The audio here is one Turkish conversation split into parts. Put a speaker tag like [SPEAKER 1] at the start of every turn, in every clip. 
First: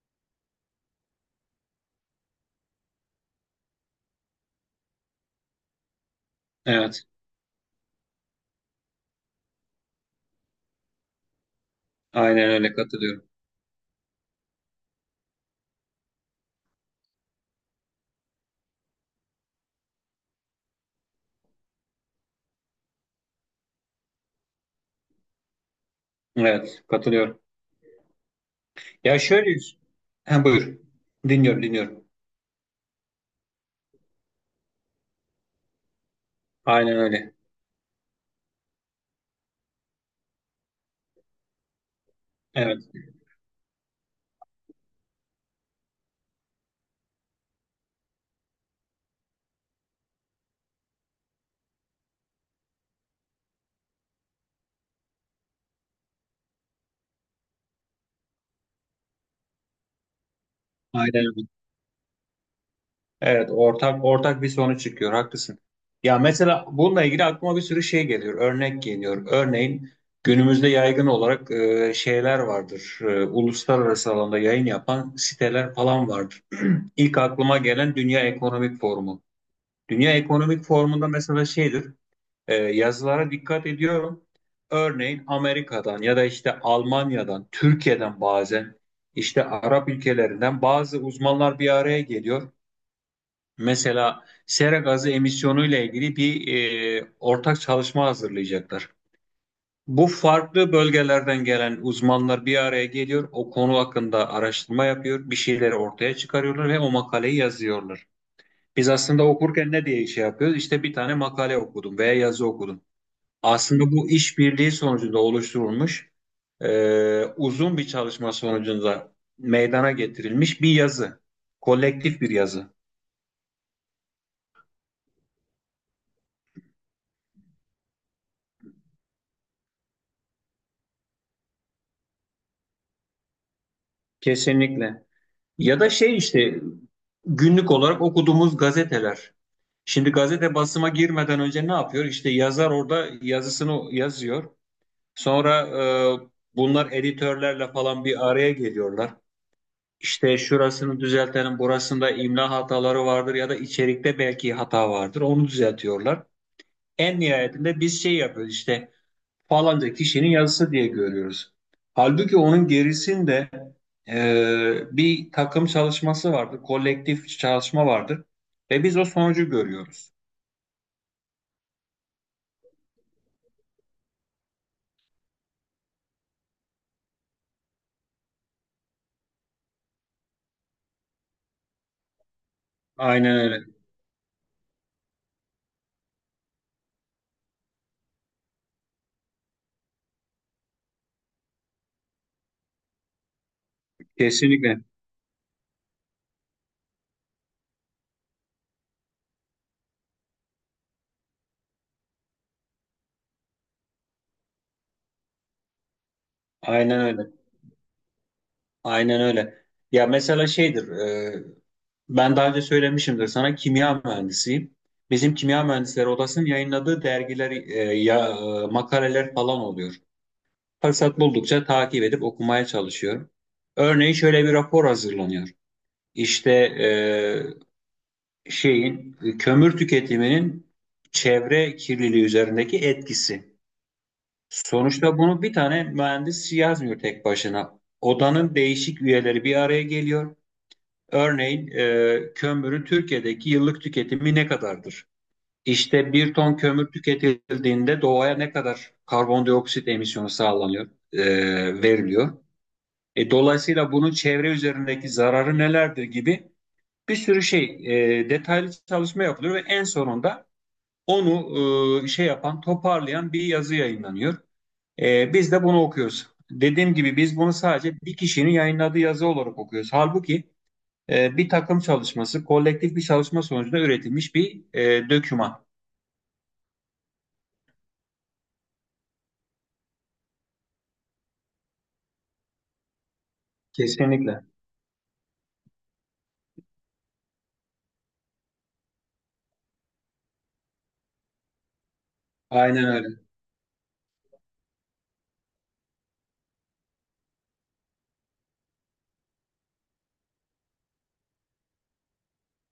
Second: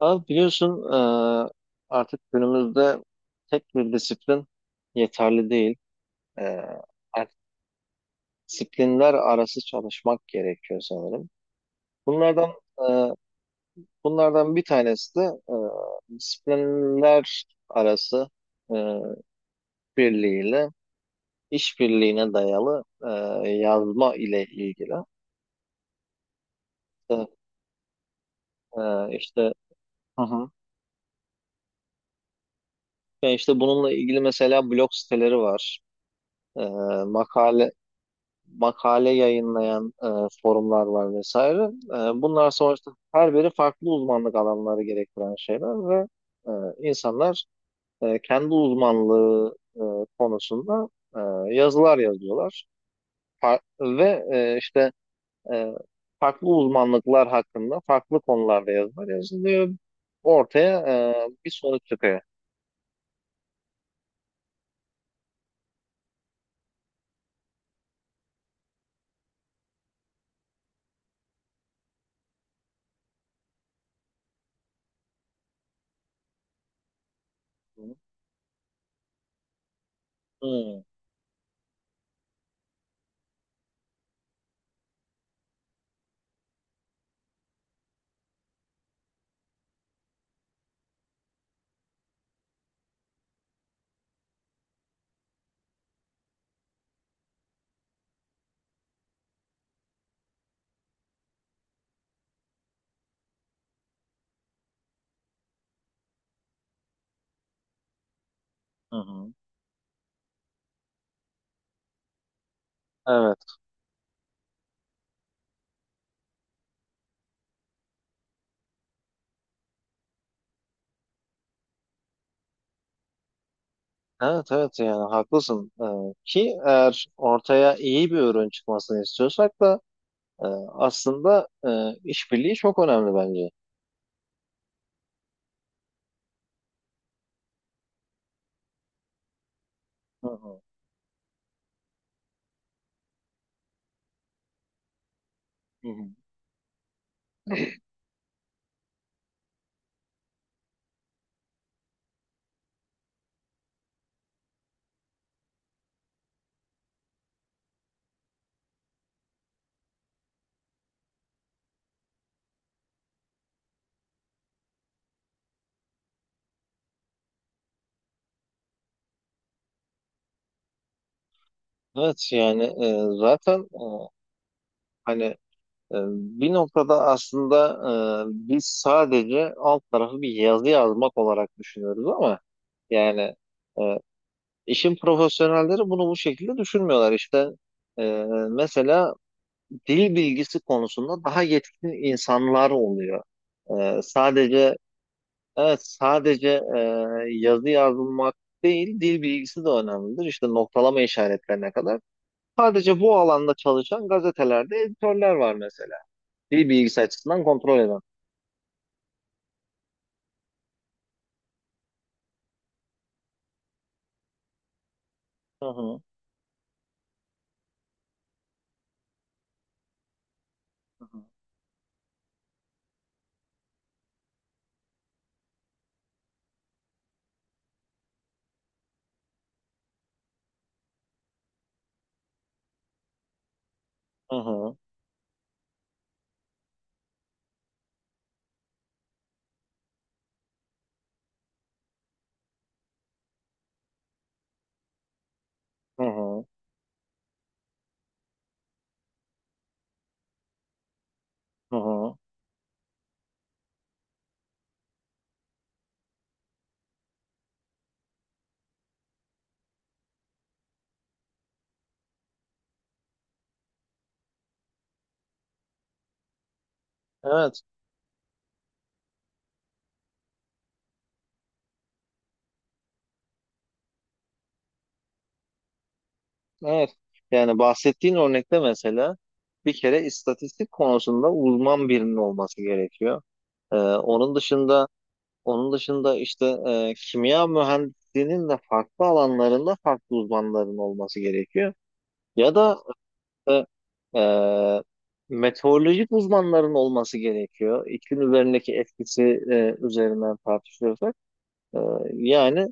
[SPEAKER 1] Abi biliyorsun artık günümüzde tek bir disiplin yeterli değil. E,
[SPEAKER 2] Evet,
[SPEAKER 1] artık disiplinler arası çalışmak gerekiyor sanırım. Bunlardan
[SPEAKER 2] aynen öyle
[SPEAKER 1] e,
[SPEAKER 2] katılıyorum.
[SPEAKER 1] bunlardan bir tanesi de disiplinler arası e, birliğiyle işbirliğine dayalı yazma ile ilgili.
[SPEAKER 2] Evet,
[SPEAKER 1] E,
[SPEAKER 2] katılıyorum.
[SPEAKER 1] e,
[SPEAKER 2] Ya
[SPEAKER 1] işte
[SPEAKER 2] şöyle,
[SPEAKER 1] hı
[SPEAKER 2] ha,
[SPEAKER 1] hı.
[SPEAKER 2] buyur. Dinliyorum, dinliyorum.
[SPEAKER 1] Yani işte bununla ilgili mesela blog siteleri var. E,
[SPEAKER 2] Aynen öyle.
[SPEAKER 1] makale makale yayınlayan forumlar var vesaire. Bunlar
[SPEAKER 2] Evet,
[SPEAKER 1] sonuçta her biri farklı uzmanlık alanları gerektiren şeyler ve e, insanlar kendi uzmanlığı konusunda yazılar yazıyorlar. Ve işte e, farklı uzmanlıklar hakkında farklı konularda yazılar yazılıyor. Ortaya
[SPEAKER 2] aynen öyle.
[SPEAKER 1] bir sonuç çıkıyor.
[SPEAKER 2] Evet, ortak ortak bir sonuç çıkıyor. Haklısın. Ya mesela bununla ilgili aklıma bir sürü şey geliyor. Örnek geliyor. Örneğin günümüzde yaygın olarak şeyler vardır. Uluslararası alanda yayın yapan siteler falan vardır. İlk aklıma
[SPEAKER 1] Hı
[SPEAKER 2] gelen Dünya Ekonomik Forumu. Dünya Ekonomik
[SPEAKER 1] hı.
[SPEAKER 2] Forumu'nda mesela şeydir. Yazılara dikkat ediyorum. Örneğin Amerika'dan ya da işte Almanya'dan, Türkiye'den bazen işte Arap ülkelerinden bazı uzmanlar bir araya geliyor. Mesela sera gazı emisyonu ile ilgili bir ortak çalışma hazırlayacaklar. Bu farklı bölgelerden gelen uzmanlar bir araya geliyor, o konu hakkında araştırma yapıyor, bir şeyleri ortaya çıkarıyorlar ve o makaleyi yazıyorlar. Biz aslında
[SPEAKER 1] Hı.
[SPEAKER 2] okurken ne diye şey yapıyoruz? İşte bir tane makale okudum veya yazı okudum.
[SPEAKER 1] Evet.
[SPEAKER 2] Aslında bu işbirliği sonucunda oluşturulmuş uzun bir çalışma sonucunda meydana getirilmiş bir yazı. Kolektif bir yazı.
[SPEAKER 1] Evet, evet, yani haklısın. Ki eğer ortaya iyi bir ürün çıkmasını istiyorsak da e, aslında işbirliği çok önemli bence.
[SPEAKER 2] Kesinlikle. Ya da şey işte günlük olarak okuduğumuz gazeteler. Şimdi
[SPEAKER 1] Hı
[SPEAKER 2] gazete
[SPEAKER 1] hı,
[SPEAKER 2] basıma girmeden önce ne yapıyor? İşte yazar orada yazısını yazıyor. Sonra e,
[SPEAKER 1] hı hı.
[SPEAKER 2] bunlar editörlerle falan bir araya geliyorlar. İşte şurasını düzeltelim, burasında imla hataları vardır ya da içerikte belki hata vardır. Onu düzeltiyorlar. En nihayetinde biz şey yapıyoruz işte falanca kişinin yazısı diye görüyoruz. Halbuki onun gerisinde bir takım çalışması vardır, kolektif çalışma vardır ve biz o sonucu görüyoruz.
[SPEAKER 1] Evet, yani zaten hani bir noktada aslında biz sadece alt tarafı bir yazı yazmak olarak düşünüyoruz ama yani
[SPEAKER 2] Aynen öyle.
[SPEAKER 1] e, işin profesyonelleri bunu bu şekilde düşünmüyorlar. İşte e, mesela dil bilgisi konusunda daha yetkin insanlar oluyor. Sadece,
[SPEAKER 2] Kesinlikle.
[SPEAKER 1] evet, sadece e, yazı yazmak değil, dil bilgisi de önemlidir. İşte noktalama işaretlerine kadar. Sadece bu alanda çalışan gazetelerde editörler var mesela. Dil
[SPEAKER 2] Aynen
[SPEAKER 1] bilgisi
[SPEAKER 2] öyle.
[SPEAKER 1] açısından kontrol eden.
[SPEAKER 2] Aynen öyle. Ya mesela şeydir, ben daha önce söylemişimdir sana kimya mühendisiyim. Bizim kimya
[SPEAKER 1] Hı hı.
[SPEAKER 2] mühendisleri odasının yayınladığı dergiler, ya makaleler falan oluyor. Fırsat buldukça takip edip okumaya çalışıyorum. Örneğin şöyle bir rapor hazırlanıyor. İşte şeyin kömür tüketiminin çevre kirliliği üzerindeki etkisi.
[SPEAKER 1] Hı hı.
[SPEAKER 2] Sonuçta bunu bir tane mühendis yazmıyor tek başına. Odanın değişik üyeleri bir araya geliyor. Örneğin kömürün Türkiye'deki yıllık tüketimi ne kadardır?
[SPEAKER 1] Hı
[SPEAKER 2] İşte bir
[SPEAKER 1] hı.
[SPEAKER 2] ton kömür tüketildiğinde doğaya ne kadar karbondioksit emisyonu sağlanıyor,
[SPEAKER 1] Hı hı.
[SPEAKER 2] veriliyor? Dolayısıyla bunun çevre üzerindeki zararı nelerdir gibi bir sürü şey detaylı çalışma yapılıyor ve en sonunda onu şey yapan, toparlayan bir yazı yayınlanıyor. Biz de bunu okuyoruz. Dediğim gibi biz bunu
[SPEAKER 1] Evet.
[SPEAKER 2] sadece bir kişinin yayınladığı yazı olarak okuyoruz. Halbuki bir takım çalışması, kolektif bir çalışma sonucunda üretilmiş bir döküman.
[SPEAKER 1] Evet. Yani bahsettiğin örnekte mesela bir kere istatistik konusunda uzman birinin olması gerekiyor. Ee, onun
[SPEAKER 2] Kesinlikle.
[SPEAKER 1] dışında Onun dışında işte kimya mühendisliğinin de farklı alanlarında farklı uzmanların olması gerekiyor. Ya da
[SPEAKER 2] Aynen öyle.
[SPEAKER 1] e, e, meteorolojik uzmanların olması gerekiyor. İklim üzerindeki etkisi üzerinden tartışıyorsak. E, Yani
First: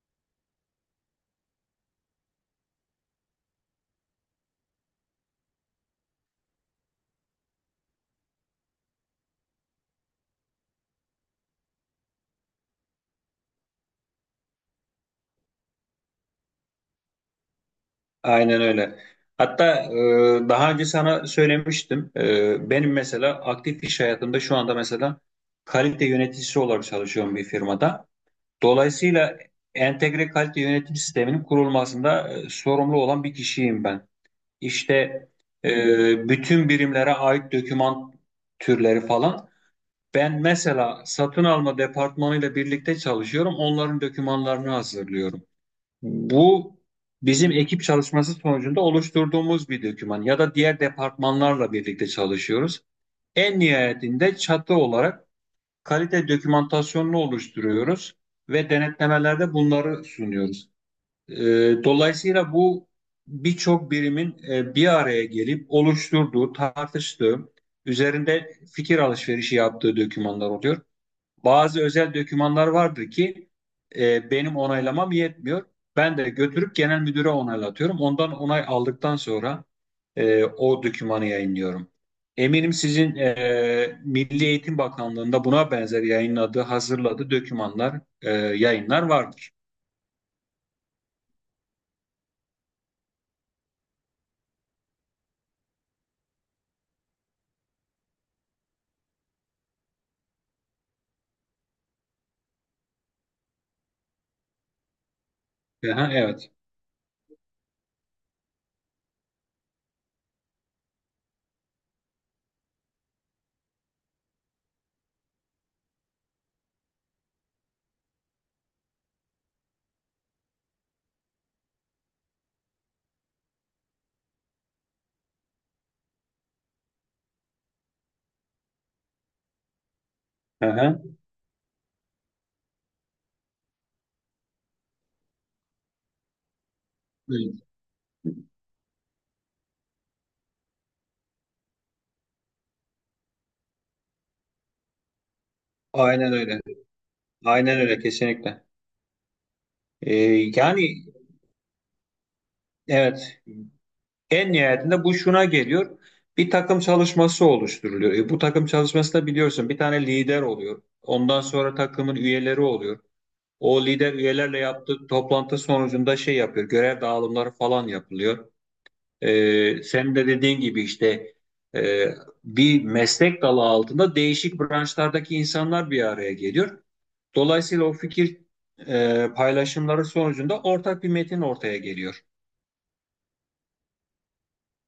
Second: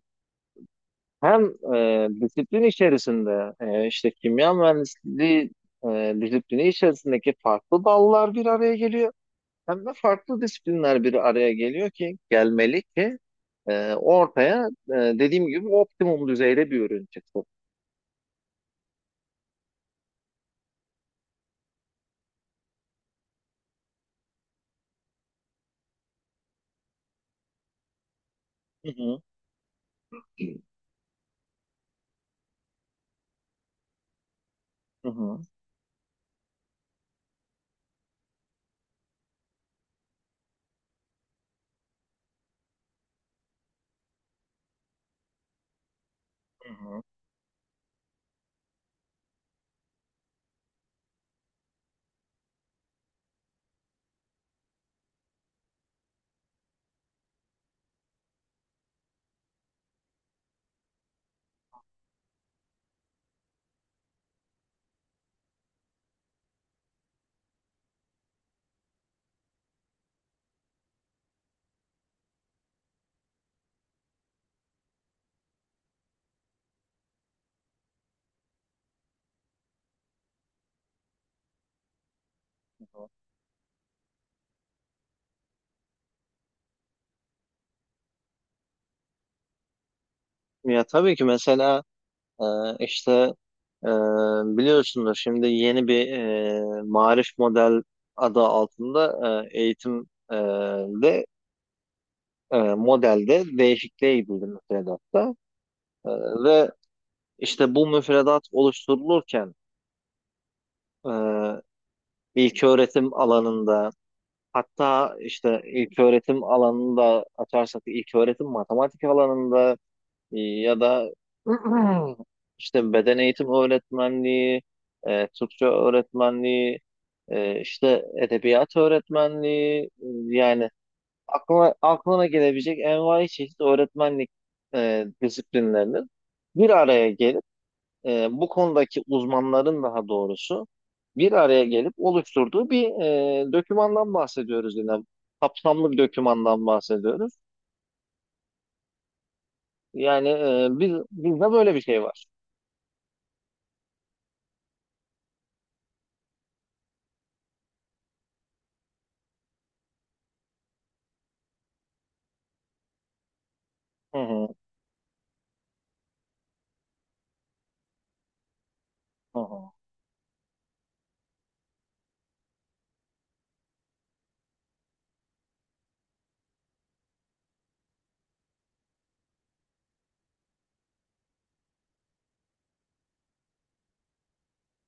[SPEAKER 1] hem disiplin içerisinde işte kimya mühendisliği disiplini içerisindeki farklı dallar bir araya geliyor. Hem de farklı disiplinler bir araya geliyor ki gelmeli ki ortaya dediğim gibi optimum düzeyde bir ürün çıksın.
[SPEAKER 2] Aynen öyle. Hatta daha önce sana söylemiştim. Benim mesela aktif iş hayatımda şu anda mesela kalite yöneticisi olarak çalışıyorum bir firmada.
[SPEAKER 1] Hı hı,
[SPEAKER 2] Dolayısıyla entegre kalite yönetim sisteminin kurulmasında sorumlu olan bir kişiyim ben. İşte
[SPEAKER 1] hı hı,
[SPEAKER 2] bütün birimlere ait doküman türleri falan. Ben mesela satın alma departmanıyla birlikte çalışıyorum. Onların dokümanlarını hazırlıyorum.
[SPEAKER 1] hı
[SPEAKER 2] Bu
[SPEAKER 1] hı.
[SPEAKER 2] bizim ekip çalışması sonucunda oluşturduğumuz bir doküman ya da diğer departmanlarla birlikte çalışıyoruz. En nihayetinde çatı olarak kalite dokümantasyonunu oluşturuyoruz ve denetlemelerde bunları sunuyoruz. Ee, Dolayısıyla bu birçok birimin bir araya gelip oluşturduğu, tartıştığı, üzerinde fikir alışverişi yaptığı dokümanlar oluyor. Bazı özel dokümanlar vardır ki benim onaylamam yetmiyor. Ben de götürüp genel müdüre onaylatıyorum. Ondan onay aldıktan sonra o dokümanı yayınlıyorum. Eminim sizin Milli Eğitim Bakanlığı'nda buna benzer yayınladığı, hazırladığı dokümanlar, yayınlar vardır.
[SPEAKER 1] Ya tabii ki mesela e, işte e, biliyorsunuz şimdi yeni bir Maarif model adı altında eğitim de modelde değişikliğe gidildi müfredatta. E,
[SPEAKER 2] Aha, evet.
[SPEAKER 1] Ve işte bu müfredat oluşturulurken e, ilköğretim alanında, hatta işte ilk öğretim alanında açarsak, ilk öğretim matematik alanında ya da işte beden eğitim öğretmenliği, Türkçe öğretmenliği, işte edebiyat öğretmenliği, yani
[SPEAKER 2] Aha.
[SPEAKER 1] aklına gelebilecek envai çeşit öğretmenlik disiplinlerinin bir araya gelip,
[SPEAKER 2] Evet.
[SPEAKER 1] bu konudaki uzmanların daha doğrusu bir araya gelip oluşturduğu bir dokümandan bahsediyoruz yine. Kapsamlı bir
[SPEAKER 2] Aynen öyle.
[SPEAKER 1] dokümandan bahsediyoruz.
[SPEAKER 2] Aynen öyle, kesinlikle. E,
[SPEAKER 1] Yani
[SPEAKER 2] Yani
[SPEAKER 1] bizde böyle bir şey var.
[SPEAKER 2] evet, en nihayetinde bu şuna geliyor. Bir takım çalışması oluşturuluyor. Bu takım çalışmasında biliyorsun bir tane lider oluyor. Ondan sonra takımın üyeleri oluyor. O lider
[SPEAKER 1] Hı hı,
[SPEAKER 2] üyelerle yaptığı toplantı sonucunda şey yapıyor. Görev dağılımları falan yapılıyor.
[SPEAKER 1] hı hı.
[SPEAKER 2] Senin de dediğin gibi işte e, bir meslek dalı altında değişik branşlardaki insanlar bir araya geliyor. Dolayısıyla o fikir paylaşımları sonucunda ortak bir metin ortaya geliyor.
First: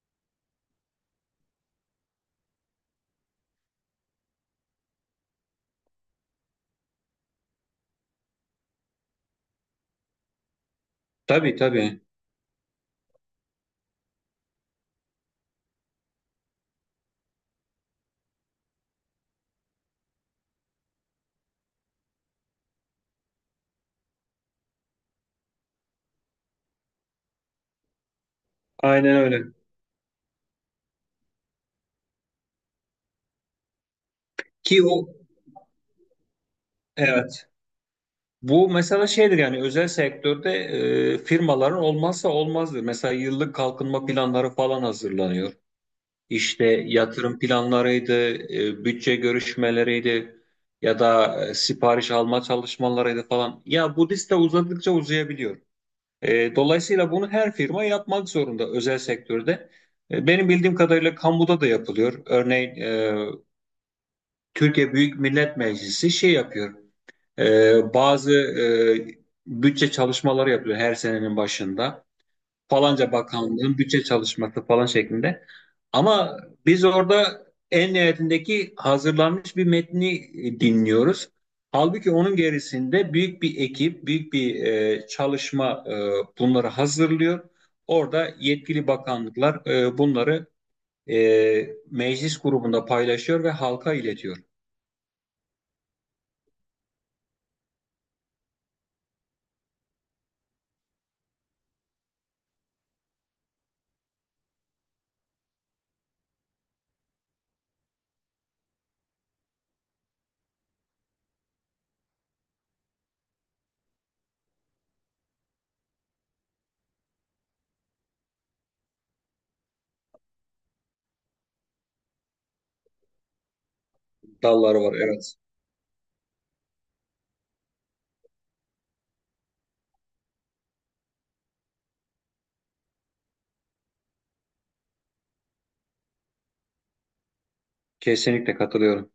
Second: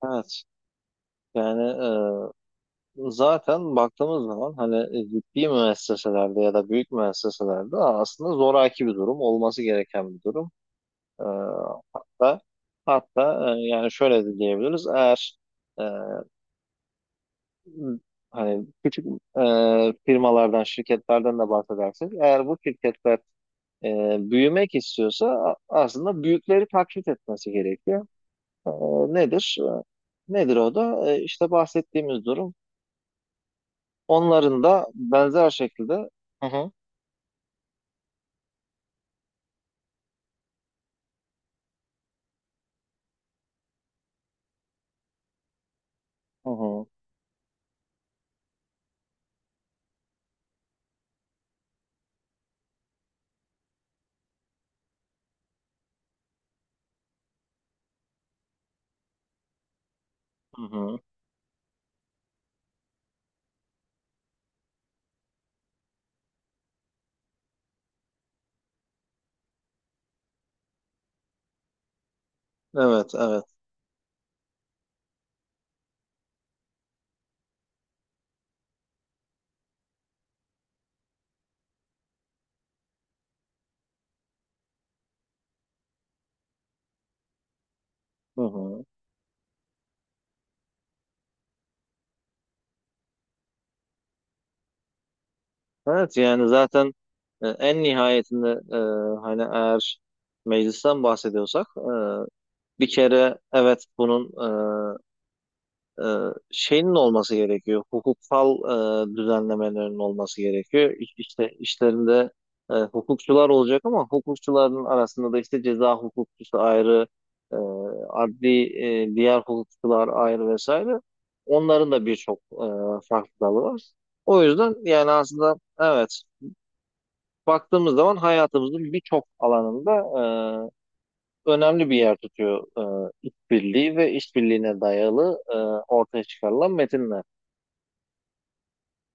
[SPEAKER 1] Evet. Yani zaten baktığımız zaman hani ciddi müesseselerde ya da büyük müesseselerde aslında zoraki bir durum, olması gereken bir durum. E,
[SPEAKER 2] Tabii tabii.
[SPEAKER 1] hatta hatta yani şöyle de diyebiliriz. Eğer e, hani küçük firmalardan, şirketlerden de bahsedersek, eğer bu şirketler e, büyümek istiyorsa aslında büyükleri taklit etmesi gerekiyor. E,
[SPEAKER 2] Aynen öyle.
[SPEAKER 1] Nedir? Nedir o da? İşte bahsettiğimiz durum. Onların
[SPEAKER 2] Ki
[SPEAKER 1] da
[SPEAKER 2] o
[SPEAKER 1] benzer şekilde. Hı hı,
[SPEAKER 2] evet. Bu mesela şeydir, yani özel sektörde firmaların olmazsa olmazdır. Mesela yıllık kalkınma planları falan hazırlanıyor.
[SPEAKER 1] hı
[SPEAKER 2] İşte
[SPEAKER 1] hı,
[SPEAKER 2] yatırım planlarıydı, bütçe görüşmeleriydi ya da sipariş alma çalışmalarıydı falan. Ya bu liste uzadıkça uzayabiliyor. Dolayısıyla bunu her firma yapmak zorunda özel sektörde. Benim
[SPEAKER 1] hı
[SPEAKER 2] bildiğim
[SPEAKER 1] hı.
[SPEAKER 2] kadarıyla kamuda da yapılıyor. Örneğin Türkiye Büyük Millet Meclisi şey yapıyor. Bazı bütçe çalışmaları yapılıyor her senenin başında. Falanca
[SPEAKER 1] Evet, evet.
[SPEAKER 2] bakanlığın bütçe çalışması falan şeklinde. Ama biz orada en nihayetindeki hazırlanmış bir metni dinliyoruz. Halbuki onun gerisinde büyük bir ekip, büyük bir çalışma bunları hazırlıyor. Orada
[SPEAKER 1] Hı hı.
[SPEAKER 2] yetkili bakanlıklar bunları meclis grubunda paylaşıyor ve halka iletiyor.
[SPEAKER 1] Evet, yani zaten en nihayetinde hani eğer meclisten bahsediyorsak bir kere, evet, bunun e, e, şeyinin olması gerekiyor. Hukuksal düzenlemelerin olması gerekiyor. İşte işlerinde hukukçular olacak, ama hukukçuların arasında da işte ceza hukukçusu ayrı, e, adli diğer hukukçular ayrı vesaire. Onların da birçok farklı dalı var. O yüzden
[SPEAKER 2] Dalları var,
[SPEAKER 1] yani
[SPEAKER 2] evet.
[SPEAKER 1] aslında evet, baktığımız zaman hayatımızın birçok alanında önemli bir yer tutuyor işbirliği ve işbirliğine dayalı ortaya çıkarılan metinler.
[SPEAKER 2] Kesinlikle katılıyorum.